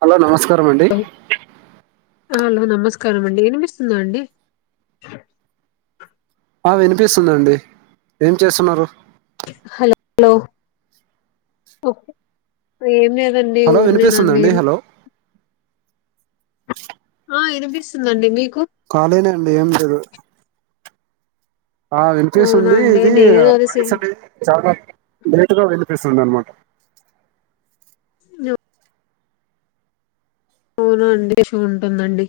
Hello నమస్తే నమస్కారం అండి హలో నమస్కారం అండి వినిపిస్తుందా అండి ఆ వినిపిస్తుందండి ఏం చేస్తున్నారు హలో [unintelligible] ఏమి రండి హలో ఊరకానే ఉన్న వినిపిస్తుందండి మీరు హలో ఆ వినిపిస్తుందండి మీకు కాలినే అండి ఏం లేదు ఆ అవునా వినిపిసింది అండి ఇది నేను అది సే వాయసు అనే చాలా నటుగా విని చేసింద అనమాట అవునా అండి షో ఉంటుందండి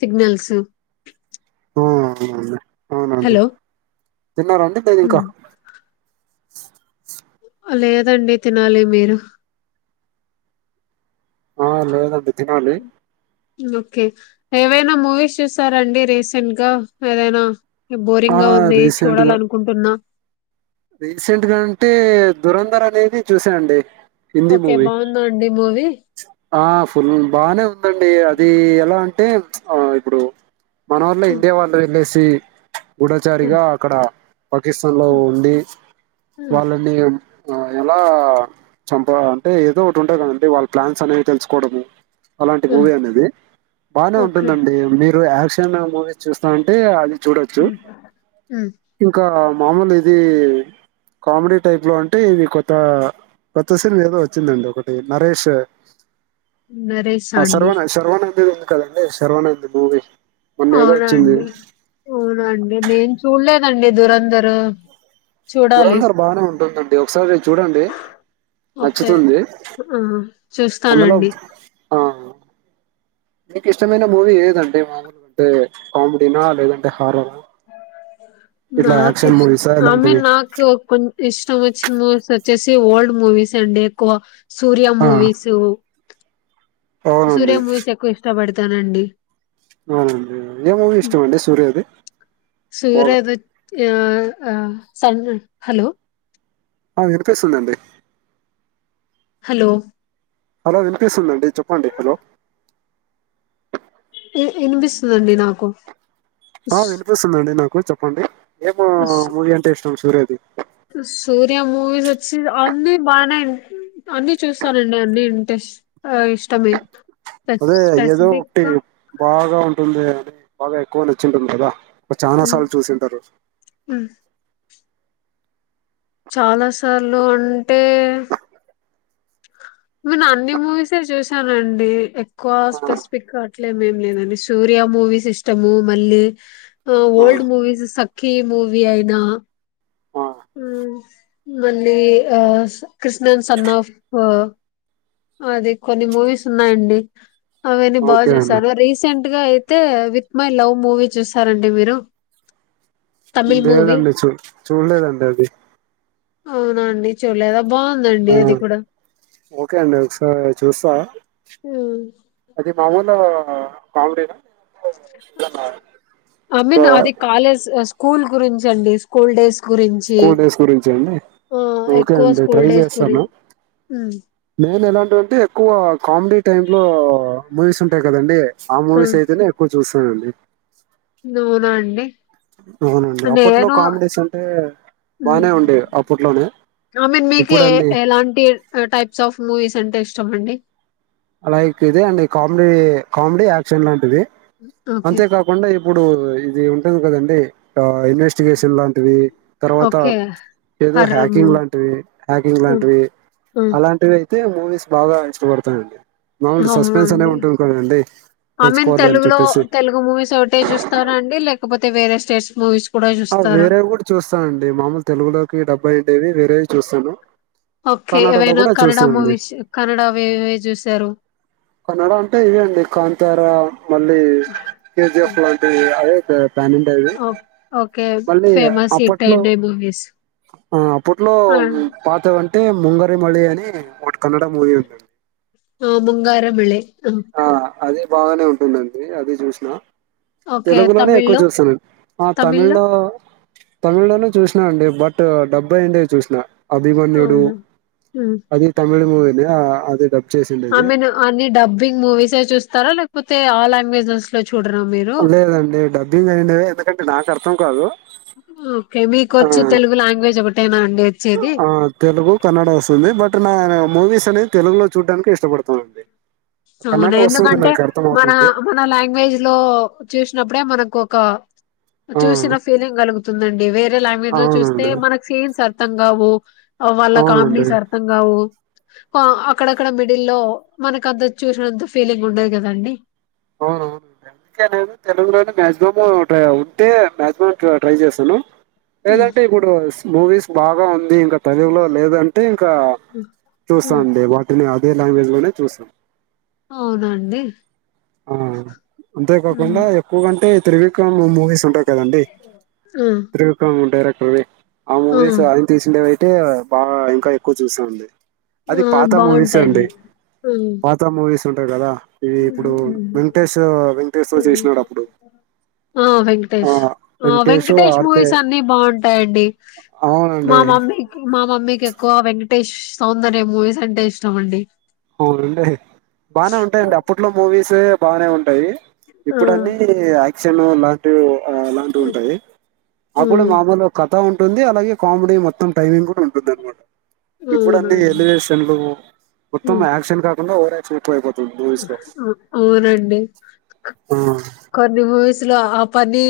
సిగ్నల్స్ ఆ అవునండి హలో తిన్నారా లేదు ఇంకా ఉమ్. లేదండి తినాలి మీరు ఆ లేదండి తినాలి ఓకే ఏవైనా మూవీస్ చూస్తారండి రీసెంట్ గా ఏదైనా. బోరింగ్ ఆ గా ఉంది చూడాల అనుకుంటున్నా రీసెంట్ గా అంటే దురంధర అనేది చూసాండి హిందీ ఓకే మూవీ బాగుందా అండి మూవీ ఆ ఫుల్ బానే ఉందండి అది ఎలా అంటే. ఆ ఇప్పుడు మన వల్లే ఇండియా వాళ్ళ వెళ్ళేసి గుూఢచారిగా అక్కడ పాకిస్తాన్ లో ఉండి వాళ్ళని ఆ ఎలా చంప అంటే ఏదో ఒకటి ఉంటది కదండి వాళ్ళ ప్లాన్స్ అనేవి తెలుసుకోవడము. అలాంటి మూవీ అనేది బానే ఓకే ఉంటుందండి మీరుయా ఎ మూవీస్ చూస్తా ఉంటే అది చూడొచ్చు ఉమ్. ఇంకా మామూలు ఇది కామెడీ టైప్ లో అంటే ఇది కొత్త కొత్త సిన్ ఏదో వచ్చిందండి ఒకటి నరేష్ నరేసా అండి సర్వానా శర్వానంద్. కదండి శర్వనంద్ మూవీ మొన్న ఏదో వచ్చింది అవునండి అవునండి నేను చూడలే అండి దురేందరూ దురంధర్ బాగానే ఉంటుంది. ఒకసారి చూడండి ఓకే నచ్చుతుంది. ఆ! అందులో చూస్తానండి. ఆ నీకు ఇష్టమైన మూవీ ఏదండి. మామూలు అంటే కామెడీనా లేదంటే హారరా. ఇట్లా నాకు యాక్షన్ ఇష్ట మూవీసా ఐ మీన్ ఇలాంటివి నాకు కొంచ ఇష్టం. మూస్ వచ్చేసి ఓల్డ్ మూవీస్ అండ్ ఎక్కవ సూర్య ఆ మూవీసు. అవునండి సూర్య మూవీస్ ఎక్కువ ఇష్టపడత స్తానండి. అవునండి ఏ మూవీ ఇష్టం అండి. సూర్యది బాగా సూర్యది ఆ ఆ సైలెంట్ల ఉండు. హలో ఆ వినిపిస్తుందండి. హలో హలో వినిపిస్తుందండి. చెప్పండి హలో ఇన్ వినిపిస్తుందండి నాకు ఆ స్ వినిపిస్తుందండి నాకు చెప్పండి. ఏమో స్ మూవీ అంటే ఇష్టం. సూర్య ది సూర్య మూవీస్ వచ్చి అన్ని బానే అన్ని చూస్తానండి. అన్ని ఇంటెస్ ఇష్టమే అదే ఏదో స్పెసిఫిక్ ఒకటి గా బాగా ఉ తుందే అ బాగా ఎక్కువ నచ్చింటుంది కదా చానా ఉమ్, సార్లు చూసింటారు. ఉమ్, చాలా సార్లు అంటే నేను అన్ని మూవీసే చూశానండి. ఎక్కువ ఆ స్పెసిఫక్ గా అట్లమేం లేదండి సూర్య మూవీస్ ఇష్టము మళ్ళీ ఆ ఓల్డ్ మూవీస్ సఖీ మూవీ అయినా. ఆ అ మళ్ళీ ఆ కృష్ణన్ సన్ ఆఫ్ అది కొన్ని మూవీస్ ఉన్నాయండి అవన్నీ బాగా ఓకే అండి చూసాను రీసెంట్ గా అయితే విత్ మై లవ్ మూవీ చూసారండి మీరు తమిళ్ మూవీ లేదండి చూ చూడలేదండి అది అవునండి చూలేదా ఆ ఓకే అండి ఒకసారి చూస్తా ఆ కామెడీ నా ఐ మీన్ ఆ అది కాలేజ్ స్కూల్ గురించి అండి స్కూల్ డేస్ గురించి స్కూల్ డేస్ గురించి అండి ఆ, ఓకే ఎక్కువ అండి స్కూల్ ట్రై డేస్ చేస్తాను గురించి నేను ఎలా అంటే ఎక్కువ కామెడీ టైమ్ లో మూవీస్ ఉంటయి కదండి ఆ మూవీస్ అయితేనే ఎక్కువ చూస్తానండి నూన అండి అవునండి అప్పట్లో నేను అ కామెడీస్ అంటే బానే ఉండేవి అప్పట్లోనే ఐ మీన్ మీకు ఇప్పుడు ఏ అన్ని ఎలాంటి టైప్స్ ఆఫ్ మూవీస్ ఎంత ఇష్టం అండి లైక్ ఇదే అండి కామెడీ కామెడీ యాక్షన్ లాంటిది ఓకే అంతే కాకుండ ఇప్ ఇప్పుడు ఇది ఉంటది కదండి ఆ ఇన్వెస్టిగేషన్ లాంటివి తర్వాత ఓకే ఏదో హర్రర్ హ్యాకింగ్ మూవీ లాంటివి హ్యాకింగ్ హ్మ్. లాంటివి హ్మ్. అలాంటివి అయితే మూవీస్ బాగా ఇష్టపడతానండి మామూలు అవునా సస్పెన్స్ అనే అండి ఉంటుంది కదండి ఐ మీన్ తెలుసుకోవాలి అని తెలుగులో చెప్పేసి తెలుగు మూవీస్ ఒకటే చూస్తారండి లేక లేకపోతే వేరే స్టేట్స్ మూవీస్ కూడా ఆ చూస్తారా? వేరేవి కూడా చూస్తానండి మామూలు తెలుగులోకి డబ్అయిండేవి డబ్ అయిండేవి వేరేవి చూస్తాను ఓకే కన్నడలో ఏవైనా కూడా కన్నడ చూస్తానండి మూవీస్ కన్నడవి ఏవి చూశారు కన్నడ అంటే ఇవే అండి కాంతార మళ్ళీ కేజీఎఫ్ లాంటి అవే తా [unintelligible] పాన్ ఇండియా వి ఓ ఓకే. మళ్ళీ ఫేమస్ హిట్ అప్పట్లో అయినయి మూవీస్. ఆ అప్పట్లో ఆ! పాతవి అంటే ట్టే ముంగ పె మళ్లీ అని ఒకటి కన్నడ మూవీ ఉందండి అ ఆ అది బాగానే ఉంటుందండి అది చూసినా ఓకే. తెలుగులోనే ఎక్కువ తమిళ్‌లో? చూశాను ఆ తమిళ్ తమిళ్‌లో? లో తమిళ్ ల్లోనే చూసినా అండి బట్ డబ్బా ఏండే చూసినా అభిమన్యుడు అవును. అది తమిళ్ మూవీ ఇగ అది డబ్ చేసిండేది ఆమెను అన్ని డబ్బింగ్ మూవీస్ సే చూస్తారా లేకపోతే ఆ లాంగ్వేజెస్ లో లేదండి డబ్బింగ్ అయిండవి ఎందుకంటే నాకు అర్థం కాదు ఓకే. ఆ మీకొచ్చి తెలుగు లాంగ్వేజ్ ఒకటేనా అండి వచ్చేది? ఆ తెలుగు కన్నడ వస్తుంది బట్ నే న్ మూవీస్ అనేది తెలుగులో చూడనికి ఇష్టపడతానండి కన్నడ అవునా వస్తుంది ఎందుకంటే నాకు అర్థం మన అవుతుంది మన లాంగ్వేజ్ లో చూసినప్పుడే మనక్ కొక ఆ చూసిన ఫేలింగ్ గల్ తుందండి వేర్ రే లాంగ్వేజ్ లో చూస్తే అవునండి మనకు సిన్స్ అర్థం కావు వాళ్ళ అవునండి కామెడీస్ అర్థం కావు క అక్కడక్కడ మిడిల్ లో మనకంత చూసినంత ఫీలింగ్ ఉండదు కదండడి అవునవునండి అందుకే నేను తెలుగులోనే మాక్సిమం ఉంటే మక్సిమం ట్రై చేస్తాను ఉమ్, ఏదంటే ఇప్పుడు మూవీస్ బాగా ఉంది ఇంక తెలుగులో లేదంటే ఇంకా ఉమ్, ఉమ్. చూస్తాండి వాటిని ఏ లాంగ్వేజ్లోనే చూస్తా అవునండి ఆ అంతే ఆ, కాకుండా ఎక్కువ కంటే త్రివిక్రమ్ మూవీస్ ఉంటాయి కదండి త్రివిక్రమ్ డైరెక్ టర్వీ ఆ మూవీస్ ఆయన తీసిండేవై అంటే బాగా ఇంకా ఎక్కువ చూస్తా అండి ఆ, అది పాత మూవీస్ అండి బాగుంటాయండి ఆ, పాత మూవీస్ వస్తుంటాయి కదా ఇ చేసినాడు అప్పుడు ఆ ఆ వెంకటేేష్ ఆ వెంకటేష్ మూవీస్ అన్ని బాగుంటాయండి మా అవునండి మమ్మీకి మా మమ్మీకి ఎక్కువ వెంక టేష్ సౌందర్య మూవీస్ అంటే ఇష్టం అండి అవునండి బానే ఉంటా అండి అప్పట్లో మూవీస్ బానే ఉంటాయి ఆ ఇప్పుడన్నీ చను ల అలాంటివి ఉంటాయి అప్పుడు ఉమ్ మామూలు కథ ఉం ఉంది అలాగే కామెడీ మొత్తం టైమింగ్ ఉంటుంద అనమాట ఇప్పుడు అన్ని అవునండి ఎలివేషన్లు త్తం ఆక్షన్ క ఓవర్ ఆక్షన్ ఆహ్ అ అవునండి కొన్ని చుస్ ఇలా ఆ పని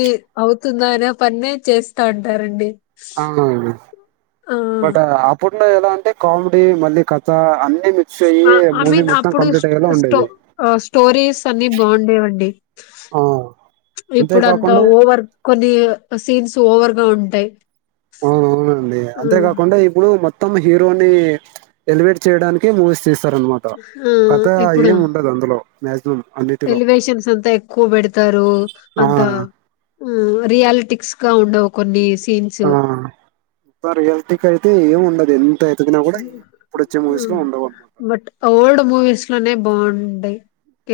అవుతుందా అనే పన్నె చేస్తా అంటారండి అవునండి బట్ ఆ ఫుట్ ఇ పుడు ఎలా అంటే కామెడీ మళ్ళీ కథ అని ఆ ఐ మీన్ అప్పుడు స్టో స్టో ఉండేది. ఓ స్టోరీస్ అన్ని బాగుండేవండి ఆ! ఇప్పుడు అంతా అంతేకాకుండా ఓవర్ కొన్ని సీన్స్ ఓవర్ గా ఉండ్ టైమ్ అవునవునండి అంతేకాకుండా ఇందులో మొ తమ్ హీరో ఎలివేట్ చేయడానికి మూవీస్ తీస్త్ తార్ అనమాట ఆ, కథ ఇప్పుడు ఏం ఉండదు అందులో మ్యాజ్ మమ్ ఎలివేషన్స్ అంత ఎక్కువ బెడుతారు ఆ! అంతా ఆ రియాలిటిక్స్ గా ఉండవు కొన్ని స్ ఆ తరవాతకైతే ఏం ఉండ ఎంత ఎతికినా గూడా ఇప్పుడొచ్చే మూవీస్‌లో ఉండవనమాట. బట్ ఓల్డ్ మూవీస్ లోనే బ బావుండై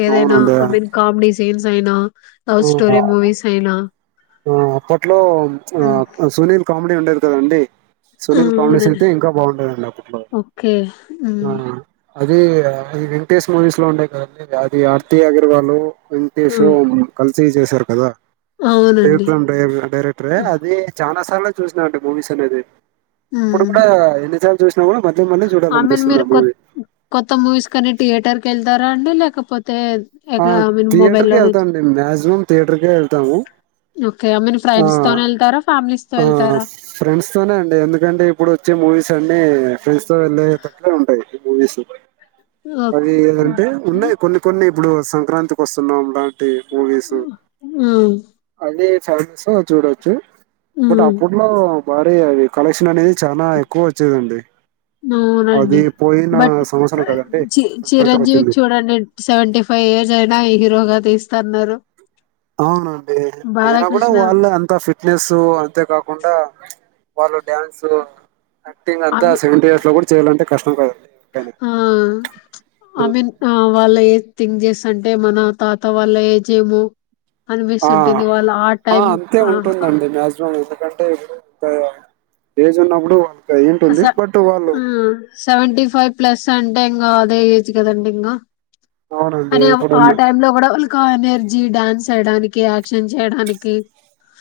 ఏదైనా అవునండి. ఐమిన్ కామెడీ సీన్స్ జై నా లవ్ స్టోరీ ఆ! మూవీస్ అయినా ఆ అప్పట్లో ప్చ్ ఉమ్, ఆ సునీల్ కాం [unintelligible] సునీల్ కామినేషన్ అవునండి అయితే ఇంకా బాగుండేదండి అప్పట్లో ఓకే ఉమ్, ఆ అది అ ఈ వెంకటేష్ మూవీస్ లో ఉండే గా ది అది ఆర్తి అగర్వాలు. వెంకటేష్ ఉ ఉమ్, కల్ తీసేసారు కదా దేవ్ అవునండి కొండ్ డైయ్ డైరెక్టరే అది చానా స్ చాలా చూసిన అండి మూవీస్ అనేది ఇప్పుడు కూడా ఆ ఎన్ని చాల్ చూసినా కూడా మళ్ళీ మళ్ళీ ఆమిన్ చూడాలనిపిస్తుంది మీరు కొత్ కొత్త మూవీస్ కని థియేటర్ కేల్ దరండి లేకపోత్ ఆ థియేటర్ కి ఎళ్తామ్ లెండ్ ఆ మక్సిమం థియేటర్ కే ఎళ్తాము ఓకే ఐ మీన్ ఆ ఫ్రెండ్స్ తోనే వెళ్తారా ఫ్యామిలీస్ తో ఆ వెళ్తారా ఫ్రెండ్స్ తోనే అండి ఎందుకంటే ఇప్పుడు వచ్చే మూవీస్ అన్ మె అ ఆహ్ [unintelligible] వెళ్ళేటట్లు ఉంటాయి మూవీ సూ అది ఏదంటే ఉన్నాయి కొన్ని కొన్ని ఇప్పుడు సంక్రాంతికి వస్తున్నాం మూవీసు ఓ అదే ప్ సర్చ్ లో చూడొచ్చు బట్ హ్మ్. అప్పుట్లో భారీ అది కలెక్షన్ అనేది చాలా ఎక్కువ వచ్చేదండి అవునండి అది పోయిన బట్ సంవత్సరం కదండి సంక్రాంతికి చిరంజీవిక వచ్చింది చూడండి సెవెంటీ ఫైవ్ ఇయర్స్ జైనా హీరోగా తీస్తన్నారు అవునండి అయినా కూడా బాలకృష్ణ వాళ్ళ అంత ఫిట్నెస్ అంతే కాకుండా. వాళ్ళు డ్యాన్సు ఆక్టింగ్ అంతా అమి సెవెంటీయర్స్ లో కూడా చేయాలంటే కష్టం కదా ఆ అమీన్ వాళ్ళ థింక్ జేస్త అంటే మన తాత వాళ్ళ ఏజేమో. ఆ అనిపిస్తుంటుంది వాళ్ళ ఆ టైం అంతే ఆహా ఉంటుందండి మాక్సిమం ఎందుకంటే ఇప్పుడు ఏజ్ ఉన్నప్పుడు వాళ్ళ సెవెంటి ఫైవ్ ప్లస్ అంటే ఇంగా అదే ఏజ్ కదండి ఇంగా అవునండి అదే ఇప్పుడు ఆ టైమ్ లో కూడా వాళ్ళకా ఎనర్జీ జీ డాన్స్ వేయడానికి యాక్షన్ చేయడానికి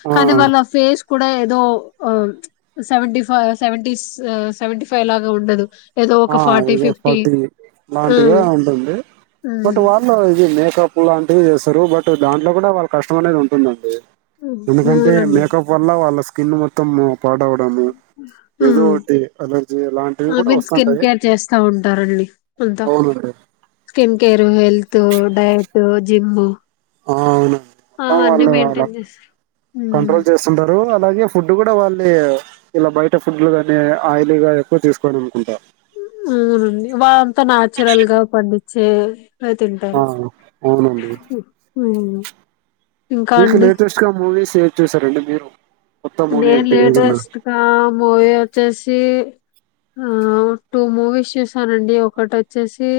ఆ కానీ వాళ్ల ఫేస్ కూడా ఏదో ఆ seventy five seventies seventy five లాగా ఉండదు ఏదో ఒక ఆ ఫార్టీ అదే ఫిఫ్టీ ఫార్టీ ఆ లాంటిగా ఉంటుంది బట్ వార్నిలో ఏ మేకప్ లాంటివి వేస్తరు బట్ దాంట్లో కూడా వాళ్ళ కష్టం అనేది ఉంటుందండి ఎందుకంటే అవునండి మేకప్ వల్ల వాళ్ళ స్కిన్ మొత్తము పాడవడము ఏదో ఉమ్. ఒటి అలర్జీ అలాంటివి ఐ కూడా మీన్ వస్తాన్ స్కిన్ కేర్ చేస్తా ఉంటారండి అంత అవునండి skin care health diet, gym ఆ అవును అ అవన్నీ వాళ్ల వాళ్ళ మెయింటైన్ చేస్తారు ఉమ్. కంట్రోల్ చేస్తుంటారు ఆ అలాగే ఫుడ్ కూడా వాళ్ళు ఇలా బయట ఫుడ్లు కాని ఆయిలీగా ఎక్కువ తీసుకోని అనుకుంట అవునండి వాళంతా నాచురల్ గా పండించే ఆ తింటారు ఇంకా ఇక అండి లేటెస్ట్ గా మూవీస్ ఏం చేశారండీ మీరు కొత్త మూవీ నేను అంటే ఏదన్నా లేటెస్ట్ గా మూవీ వచ్చేసి ఆ టూ మూవీస్ చూసానండి ఒకటి వచ్చేసి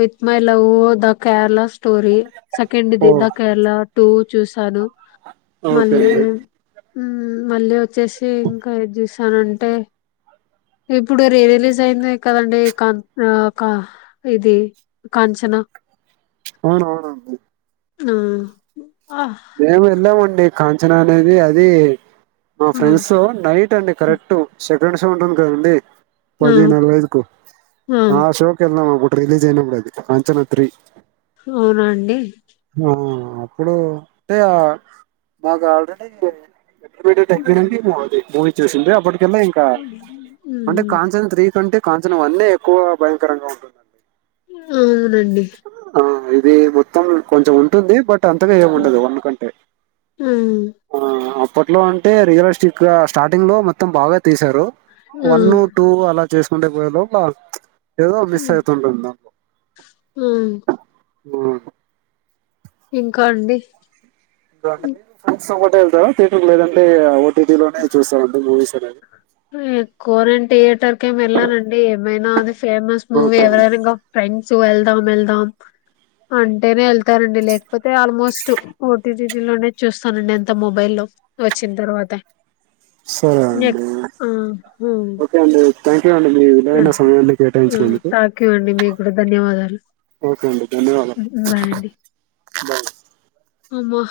with my love the Kerala టోరి second oh the దా కేరళ స్టోరీ చూసాను ఓకే మళ్ళీ అండి ఉ మళ్ళీ వచ్చేసి ఇంకా ఏది చూసానంటే ఇప్పుడు రీ రిలీజ్ అయింది కదండి కాన్ కా ఇది కాంచనా అవునవునండి ఆ మేము వెళ్ళామండి ది కాంచనా అనేది అది మా ఆ, ఫ్రెండ్స్ నైట్ అండి కరెక్ట్ ఫ్రెండ్స్ ఉంటారు కదండీ ఆ, పది నలభైఐదుకు ఆ షో కి వెళ్దామనికు రిలీజ్ అయినప్పుడు అది కాంచన త్రి అవునాండి అప్పుడు అంటే మాకు ఆల్రెడీ మ్, [inaudible] మూవీ చేసిందే అప్పుడు తినలేద్ ఇంకా అంటే కాంచన్ త్రీ కంటే కాంచన వన్ ఎక్కువ భయంకరంగా ఉంటుందండి అవునండి ఎ మొత్తం కొంచెం ఉంటుంది బట్ అంతగా మ్, ఏముండదు వన్ కంటే మ్, ఆ అ అప్పట్లో అంటే రియల్ ఎస్టేట్ గా స్టార్టింగ్ లో మొత్తం బాగా తీశారు వన్ టూ అలా చేసుకుంటే పోయే లోపలా ఏదో మిస్ అయితుంది అన్న హ్మ్ ఆ ఇంకా అండి గంట మిన్ ఫ్రెండ్స్ పోన్ వెళ్తావా థియేటర్ లేదంటే అవు టీీ టి లోనే చూసామండి మూవీస్ అనేవి కోరియన్ థియేటర్ కి వెళ్ళానండి ఏమైనా అది ఫేమస్ మూవీ ఓకే అండి ఎవరైనా ఇంకా ఫ్రెండ్స్ సో వెళ్దాం వెళ్దాం అంటేనే వెళ్తారండి లేకపోతే ఆల్మోస్ట్ ఓటీటీటీ లోనే చూస్తానండి అంత మొబైల్ లో వచ్చిన తర్వాత సరే అండి ఎక్- ఆ హు అండి థ్యాంక్ ఓకే అండి మీ విలవైన సమయాన్ని కేటాయించినందుకు థ్యాంక్ యూ అండి మీకు కూడా ధన్యవాదాలు ఓకే అండి ధన్యవాదాలు బాయ్ అమ్మ